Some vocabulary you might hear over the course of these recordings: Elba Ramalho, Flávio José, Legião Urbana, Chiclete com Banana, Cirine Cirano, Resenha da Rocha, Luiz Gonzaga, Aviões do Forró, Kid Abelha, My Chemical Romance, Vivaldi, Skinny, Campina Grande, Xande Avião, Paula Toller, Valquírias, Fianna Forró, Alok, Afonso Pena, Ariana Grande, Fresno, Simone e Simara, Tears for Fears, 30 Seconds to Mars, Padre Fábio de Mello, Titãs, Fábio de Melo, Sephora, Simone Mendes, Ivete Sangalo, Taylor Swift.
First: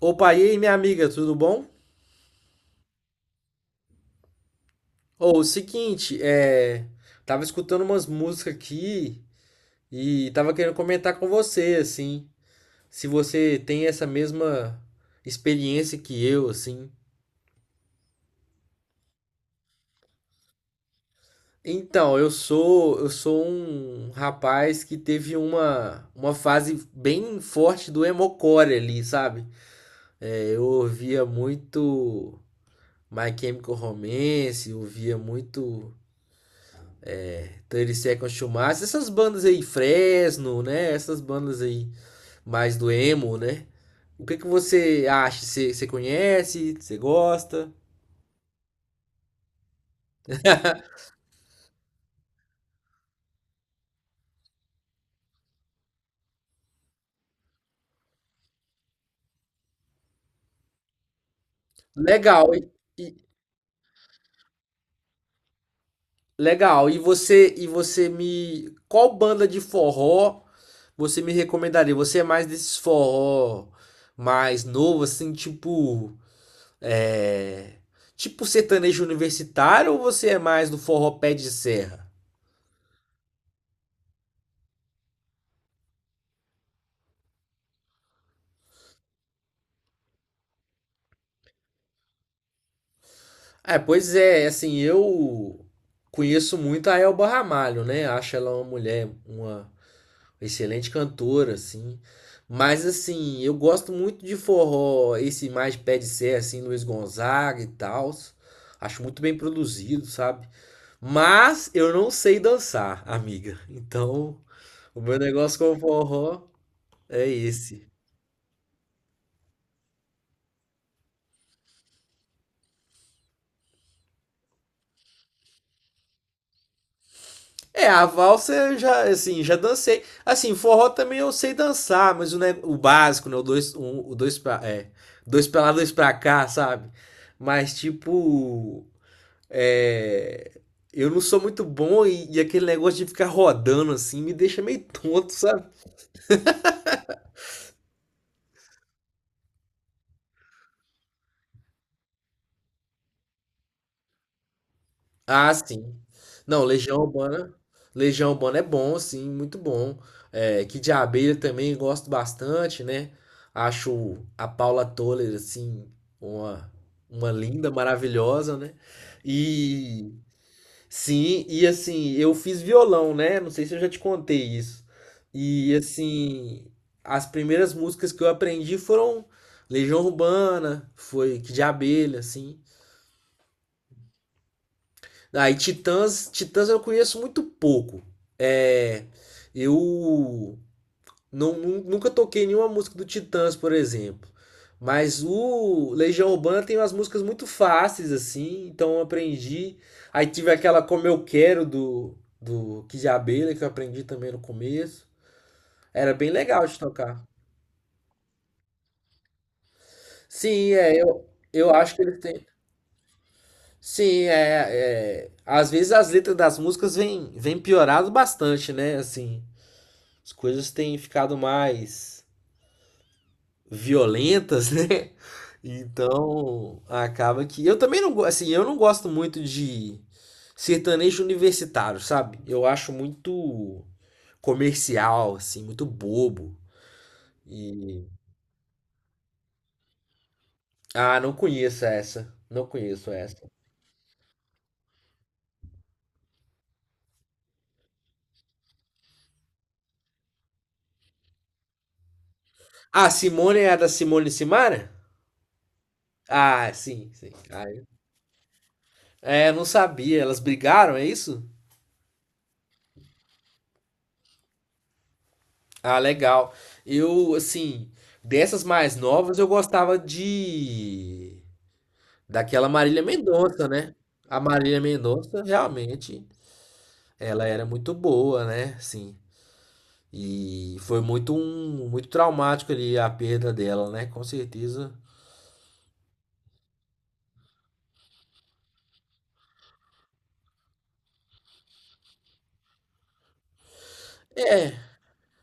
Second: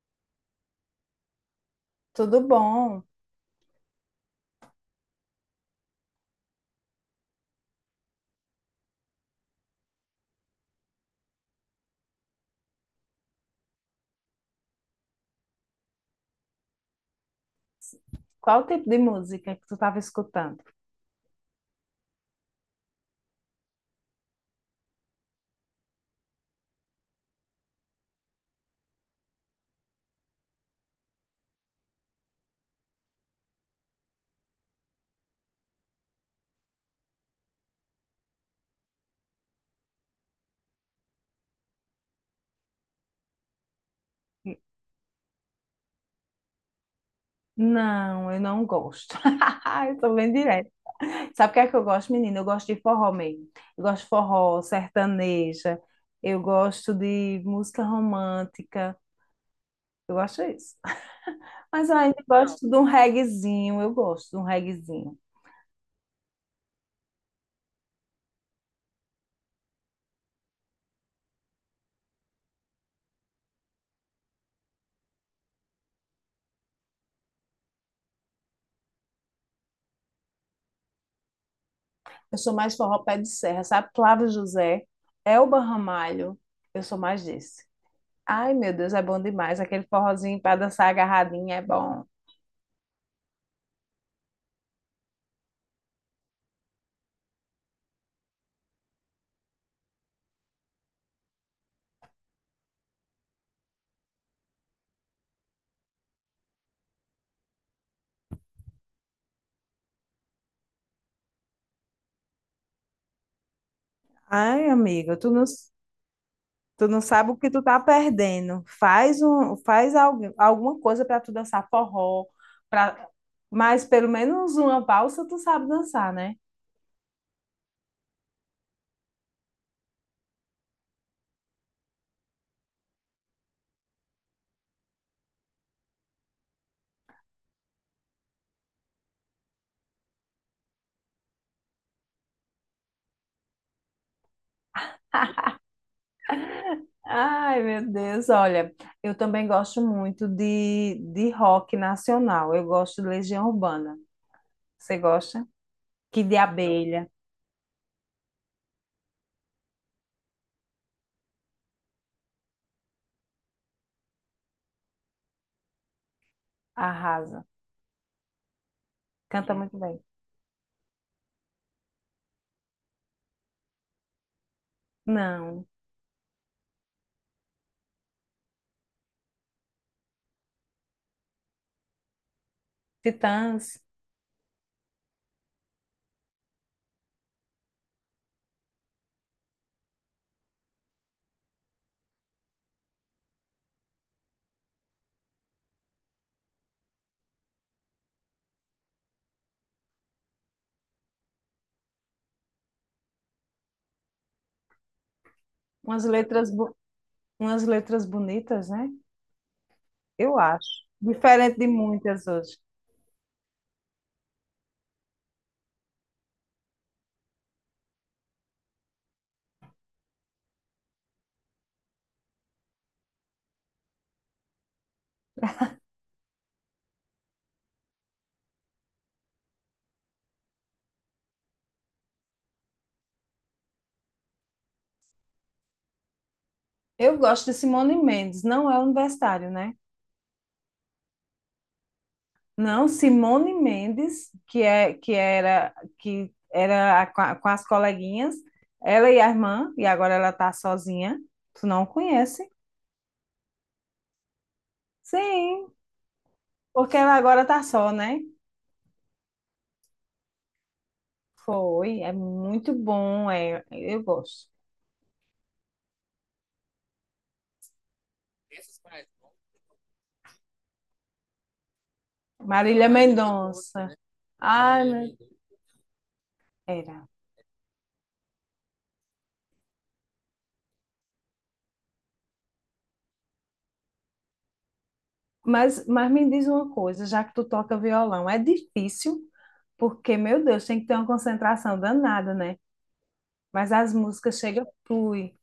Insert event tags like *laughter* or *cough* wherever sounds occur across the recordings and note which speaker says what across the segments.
Speaker 1: Opa, e aí, minha amiga, tudo bom?
Speaker 2: Tudo bom?
Speaker 1: Ô, o seguinte, Tava escutando umas músicas aqui e tava querendo comentar com você, assim, se você tem essa mesma experiência que eu, assim.
Speaker 2: Qual o tipo de música que tu estava escutando?
Speaker 1: Eu sou um rapaz que teve uma fase bem forte do emocore ali, sabe? Eu ouvia muito My Chemical Romance, eu ouvia muito 30 Seconds to Mars, essas bandas aí, Fresno, né? Essas bandas aí mais do emo, né? O que que você acha? Você conhece? Você gosta?
Speaker 2: Não, eu não gosto. *laughs* Eu sou bem direta. Sabe o que é que eu gosto, menina? Eu gosto de forró mesmo. Eu gosto de forró, sertaneja. Eu gosto de música romântica. Eu gosto disso. Mas eu ainda Não.
Speaker 1: Legal.
Speaker 2: gosto de um
Speaker 1: E-
Speaker 2: reguezinho, eu gosto de um reguezinho.
Speaker 1: legal. E você me qual banda de forró você me recomendaria? Você é mais desses forró mais novo assim, tipo é, tipo sertanejo universitário ou você é mais do forró pé de serra?
Speaker 2: Eu sou mais forró pé de serra, sabe? Flávio José, Elba Ramalho, eu sou mais desse. Ai, meu Deus, é bom demais. Aquele forrozinho para dançar agarradinho é bom.
Speaker 1: É, pois é, assim, eu conheço muito a Elba Ramalho, né? Acho ela uma mulher, uma excelente cantora, assim. Mas, assim, eu gosto muito de forró, esse mais pé de serra, assim, Luiz Gonzaga e tal. Acho muito bem produzido, sabe? Mas eu não sei dançar, amiga. Então,
Speaker 2: Ai,
Speaker 1: o
Speaker 2: amiga,
Speaker 1: meu
Speaker 2: tu não.
Speaker 1: negócio com o forró
Speaker 2: Tu não
Speaker 1: é
Speaker 2: sabe o que tu tá
Speaker 1: esse.
Speaker 2: perdendo. Faz alguma coisa para tu dançar forró, para mas pelo menos uma valsa tu sabe dançar, né?
Speaker 1: É, a valsa eu já, assim, já dancei. Assim, forró também eu sei dançar, mas o básico, né? O dois, um, o dois dois pra lá, dois pra cá, sabe? Mas, tipo, é, eu não sou muito bom e aquele negócio de ficar rodando, assim, me deixa meio tonto, sabe?
Speaker 2: Ai, meu Deus, olha, eu também gosto muito de rock nacional. Eu gosto de Legião Urbana. Você gosta?
Speaker 1: Ah, sim.
Speaker 2: Kid de
Speaker 1: Não, Legião
Speaker 2: Abelha,
Speaker 1: Urbana. Legião Urbana é bom, sim, muito bom. É, Kid Abelha também gosto bastante, né? Acho a Paula Toller, assim, uma, uma
Speaker 2: arrasa.
Speaker 1: linda, maravilhosa, né?
Speaker 2: Canta muito bem.
Speaker 1: E sim, e assim, eu fiz violão, né? Não sei se eu já te contei isso.
Speaker 2: Não,
Speaker 1: E assim, as primeiras músicas que eu aprendi foram Legião Urbana, foi Kid Abelha, assim.
Speaker 2: Titãs,
Speaker 1: Aí, Titãs, Titãs eu conheço muito pouco. É, eu nunca toquei nenhuma música do Titãs, por exemplo. Mas o Legião Urbana tem umas músicas muito fáceis, assim, então eu aprendi. Aí tive aquela Como Eu Quero do Kid Abelha, que eu aprendi também no começo.
Speaker 2: umas
Speaker 1: Era bem
Speaker 2: letras,
Speaker 1: legal
Speaker 2: bo-
Speaker 1: de tocar.
Speaker 2: umas letras bonitas, né? Eu
Speaker 1: Sim,
Speaker 2: acho.
Speaker 1: é,
Speaker 2: Diferente de
Speaker 1: eu acho que eles
Speaker 2: muitas
Speaker 1: têm.
Speaker 2: hoje.
Speaker 1: Sim, é, é. Às vezes as letras das músicas vêm piorado bastante, né? Assim. As coisas têm ficado mais violentas, *laughs* né? Então, acaba que eu também assim, eu não gosto muito de sertanejo universitário, sabe? Eu acho muito comercial, assim, muito bobo.
Speaker 2: Eu gosto de Simone
Speaker 1: E
Speaker 2: Mendes, não é universitário, né?
Speaker 1: ah, não conheço essa. Não
Speaker 2: Não,
Speaker 1: conheço essa.
Speaker 2: Simone Mendes, que é que era com as coleguinhas, ela e a irmã, e agora ela tá sozinha. Tu não conhece?
Speaker 1: Ah, Simone é a da Simone e Simara?
Speaker 2: Sim,
Speaker 1: Ah,
Speaker 2: porque
Speaker 1: sim,
Speaker 2: ela
Speaker 1: sim.
Speaker 2: agora tá
Speaker 1: Ah,
Speaker 2: só, né?
Speaker 1: é, não sabia. Elas brigaram, é isso?
Speaker 2: Foi, é muito bom, é, eu gosto.
Speaker 1: Ah, legal. Eu, assim, dessas mais novas eu gostava de daquela
Speaker 2: Marília
Speaker 1: Marília Mendonça,
Speaker 2: Mendonça.
Speaker 1: né? A Marília
Speaker 2: Ai, meu
Speaker 1: Mendonça realmente
Speaker 2: era.
Speaker 1: ela era muito boa, né? Sim. E foi muito muito traumático ali a perda dela, né? Com certeza.
Speaker 2: Mas, me diz uma coisa, já que tu toca violão, é difícil, porque, meu Deus, tem que ter uma concentração danada, né? Mas as músicas chegam,
Speaker 1: É,
Speaker 2: flui.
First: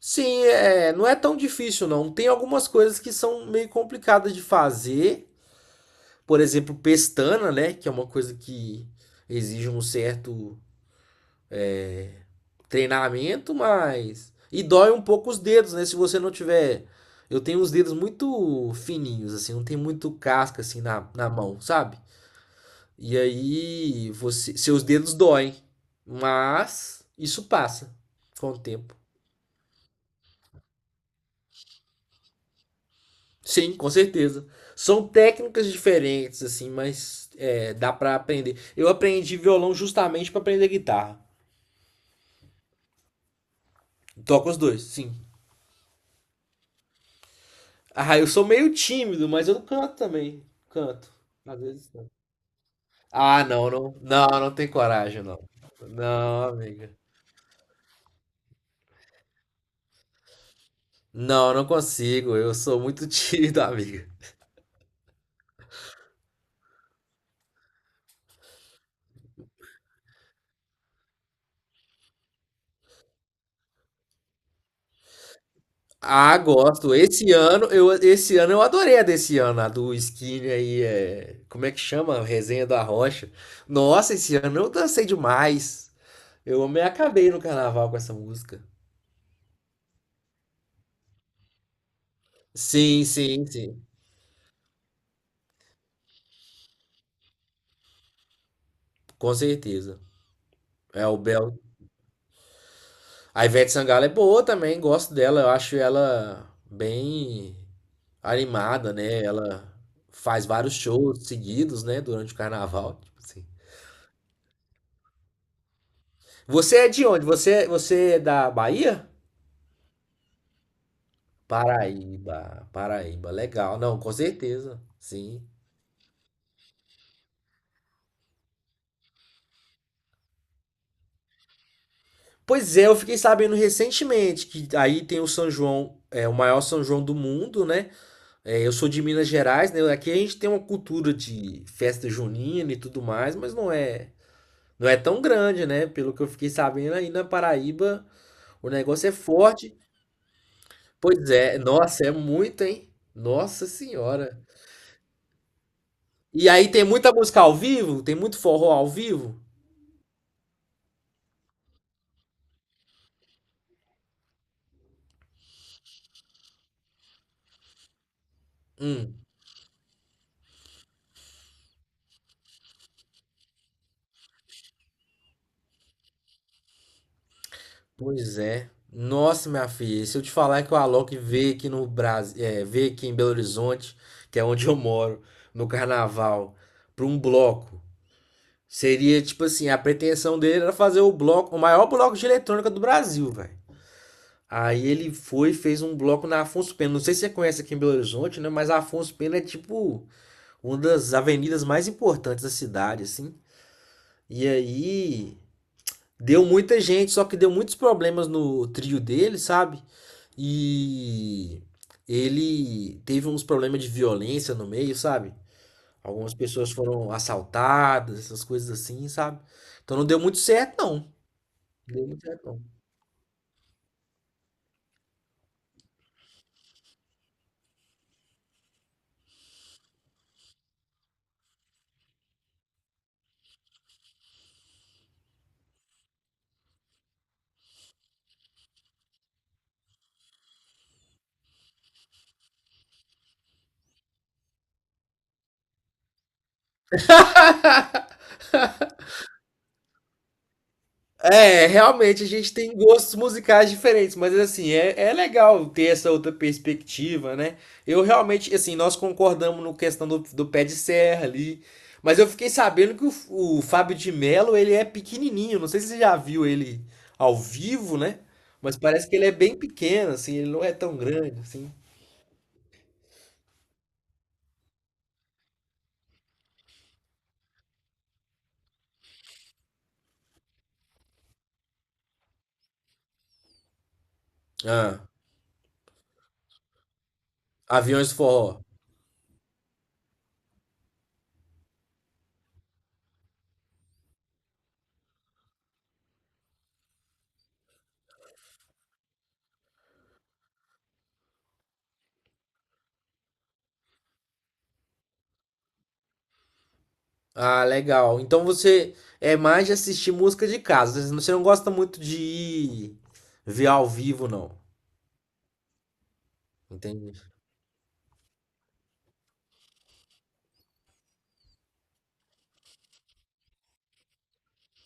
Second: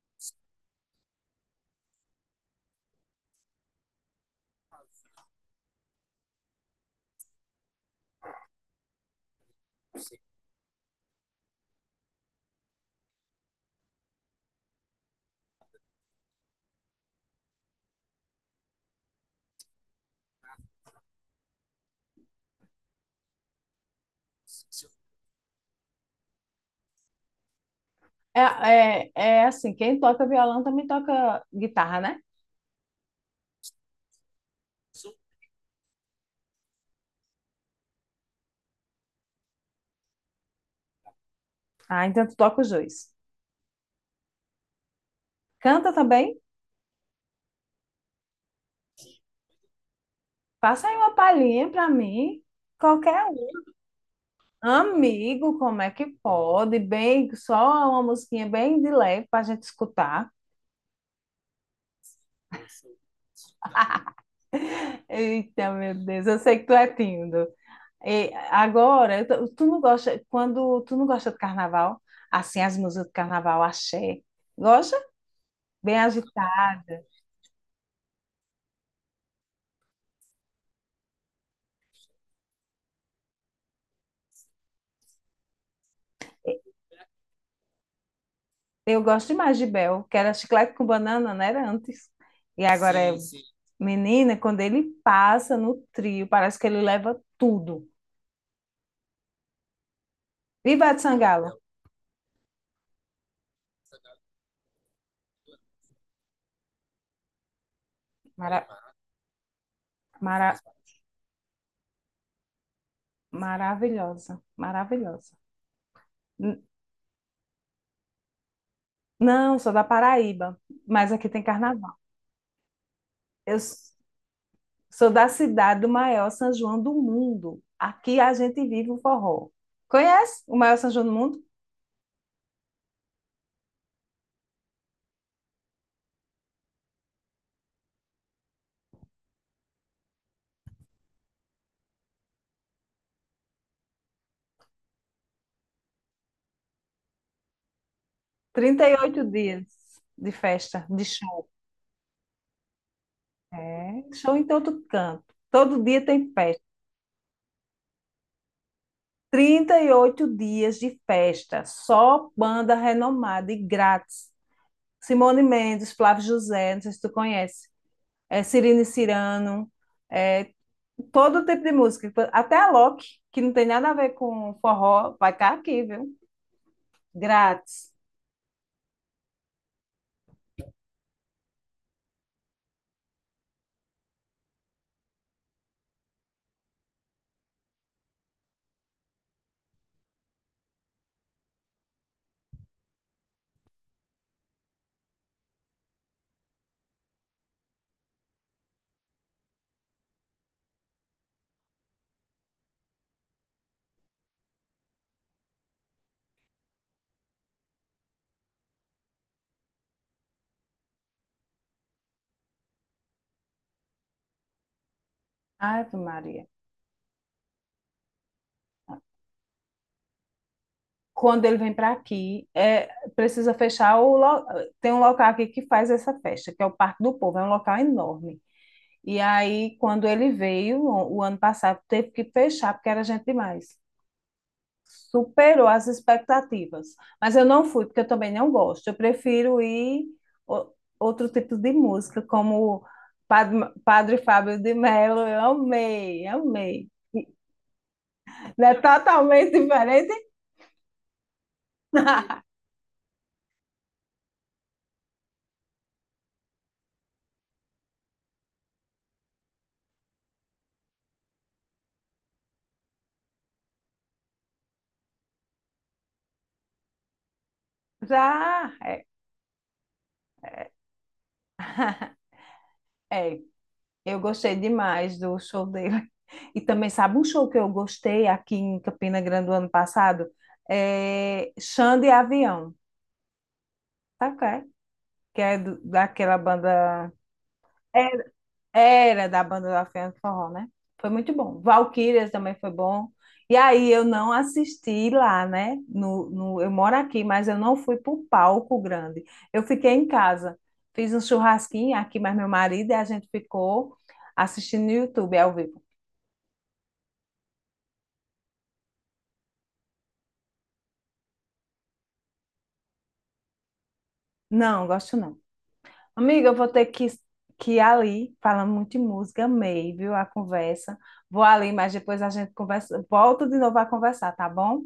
Speaker 1: sim, é, não é tão difícil não. Tem algumas coisas que são meio complicadas de fazer. Por exemplo, pestana, né? Que é uma coisa que exige um certo treinamento, mas. E dói um pouco os dedos, né? Se você não tiver. Eu tenho os dedos muito fininhos, assim, não tem muito casca assim na mão, sabe? E aí você, seus dedos doem, mas isso passa
Speaker 2: É,
Speaker 1: com o tempo.
Speaker 2: é assim, quem toca violão também toca guitarra, né?
Speaker 1: Sim, com certeza. São técnicas diferentes, assim, mas é, dá pra aprender. Eu aprendi violão justamente pra aprender guitarra.
Speaker 2: Ah, então tu toca os dois.
Speaker 1: Toco os dois, sim.
Speaker 2: Canta também?
Speaker 1: Ah, eu sou meio tímido, mas eu canto também.
Speaker 2: Passa aí
Speaker 1: Canto.
Speaker 2: uma
Speaker 1: Às
Speaker 2: palhinha
Speaker 1: vezes
Speaker 2: pra
Speaker 1: canto.
Speaker 2: mim. Qualquer
Speaker 1: Ah,
Speaker 2: um.
Speaker 1: não, tem coragem, não.
Speaker 2: Amigo, como é que
Speaker 1: Não,
Speaker 2: pode?
Speaker 1: amiga.
Speaker 2: Bem, só uma musiquinha bem de leve pra gente escutar.
Speaker 1: Não, não consigo. Eu sou muito *laughs* tímido, amiga.
Speaker 2: Eita, meu Deus, eu sei que tu é tímido. E agora, tu não gosta, quando tu não gosta de carnaval, assim, as músicas do carnaval, axé, gosta? Bem
Speaker 1: Ah, gosto.
Speaker 2: agitada.
Speaker 1: Esse ano, esse ano eu adorei a desse ano, a do Skinny aí, é, como é que chama? Resenha da Rocha. Nossa, esse ano eu dancei demais. Eu me acabei no carnaval com essa música.
Speaker 2: Eu gosto demais de Bel, que era chiclete com banana, né? Era antes. E agora
Speaker 1: Sim,
Speaker 2: é
Speaker 1: sim, sim.
Speaker 2: menina, quando ele passa no trio, parece que ele leva tudo.
Speaker 1: Com certeza.
Speaker 2: Viva de
Speaker 1: É o Bel.
Speaker 2: Sangalo!
Speaker 1: A Ivete Sangalo é boa também, gosto dela, eu acho ela bem
Speaker 2: Mara-
Speaker 1: animada, né? Ela faz
Speaker 2: mara-
Speaker 1: vários shows seguidos, né, durante o carnaval, tipo assim.
Speaker 2: maravilhosa, maravilhosa. N-
Speaker 1: Você é de onde? Você é da Bahia?
Speaker 2: Não, sou da Paraíba, mas aqui tem carnaval.
Speaker 1: Paraíba, Paraíba,
Speaker 2: Eu
Speaker 1: legal.
Speaker 2: s-
Speaker 1: Não, com certeza,
Speaker 2: Sou da
Speaker 1: sim.
Speaker 2: cidade do maior São João do mundo. Aqui a gente vive o forró. Conhece o maior São João do mundo?
Speaker 1: Pois é, eu fiquei sabendo recentemente que aí tem o São João, é o maior São João do mundo, né? É, eu sou de Minas Gerais, né? Aqui a gente tem uma cultura de festa junina e tudo mais, mas não é tão grande, né? Pelo que eu fiquei sabendo, aí na Paraíba o
Speaker 2: Trinta e
Speaker 1: negócio é
Speaker 2: oito dias
Speaker 1: forte.
Speaker 2: de festa, de
Speaker 1: Pois
Speaker 2: show.
Speaker 1: é, nossa, é muito, hein? Nossa
Speaker 2: É, show
Speaker 1: Senhora.
Speaker 2: em todo canto. Todo dia tem
Speaker 1: E
Speaker 2: festa.
Speaker 1: aí tem muita música ao vivo? Tem muito forró ao vivo?
Speaker 2: 38 dias de festa, só banda renomada e grátis. Simone Mendes, Flávio José, não sei se tu conhece, é, Cirine
Speaker 1: Hum,
Speaker 2: Cirano, é, todo tipo de música. Até a Loki, que não tem nada a ver com forró, vai estar aqui, viu? Grátis.
Speaker 1: pois é. Nossa, minha filha, se eu te falar que o Alok veio aqui no Brasil, é, veio aqui em Belo Horizonte, que é onde eu moro, no carnaval, para um bloco. Seria tipo assim, a pretensão dele era fazer o bloco, o maior bloco de eletrônica do Brasil, velho. Aí ele foi e fez um bloco na Afonso Pena. Não sei se você conhece aqui em Belo Horizonte, né? Mas a Afonso Pena é tipo uma das avenidas mais importantes da cidade, assim. E aí deu muita gente, só que deu muitos problemas no trio dele, sabe? E ele teve uns problemas de violência no meio, sabe?
Speaker 2: Ave
Speaker 1: Algumas
Speaker 2: Maria.
Speaker 1: pessoas foram assaltadas, essas coisas assim, sabe? Então não deu muito certo, não.
Speaker 2: Quando ele vem para
Speaker 1: Deu muito certo,
Speaker 2: aqui,
Speaker 1: não.
Speaker 2: é, precisa fechar Tem um local aqui que faz essa festa, que é o Parque do Povo, é um local enorme. E aí, quando ele veio, o ano passado, teve que fechar, porque era gente demais. Superou as expectativas. Mas eu não fui, porque eu também não gosto. Eu prefiro ir o- outro tipo de música, como Padre, Padre Fábio de Mello. Eu amei, amei.
Speaker 1: *laughs*
Speaker 2: Não é totalmente diferente?
Speaker 1: É, realmente a
Speaker 2: *laughs*
Speaker 1: gente tem gostos musicais diferentes, mas assim, é, é legal ter essa outra perspectiva, né? Eu realmente, assim, nós concordamos no questão do pé de serra ali, mas eu fiquei sabendo que o Fábio de Melo, ele é pequenininho, não sei se você já viu ele ao vivo, né?
Speaker 2: Já,
Speaker 1: Mas parece que ele é bem pequeno, assim, ele não é tão grande, assim.
Speaker 2: é. Eu gostei demais do show dele. E também, sabe um show que eu gostei aqui em Campina Grande do ano passado? É Xande Avião. Sabe qual é?
Speaker 1: Ah,
Speaker 2: Que é daquela banda.
Speaker 1: Aviões do
Speaker 2: Era,
Speaker 1: Forró.
Speaker 2: era da banda da Fianna Forró, né? Foi muito bom. Valquírias também foi bom. E aí eu não assisti lá, né? No, no, eu moro aqui, mas eu não fui para o palco grande. Eu fiquei em casa. Fiz um churrasquinho aqui, mas meu marido e a gente ficou assistindo no YouTube ao vivo.
Speaker 1: Ah, legal. Então você é mais de assistir música de casa, você não gosta muito de ir ver ao vivo, não.
Speaker 2: Não, gosto não. Amiga, eu vou ter
Speaker 1: Entendi.
Speaker 2: que ir ali, falando muito de música, amei, viu, a conversa. Vou ali, mas depois a gente conversa, volta de novo a conversar, tá bom?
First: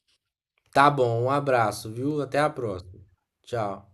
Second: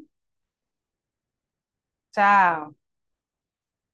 Speaker 1: Tá bom, um abraço, viu? Até a
Speaker 2: Tchau.
Speaker 1: próxima. Tchau.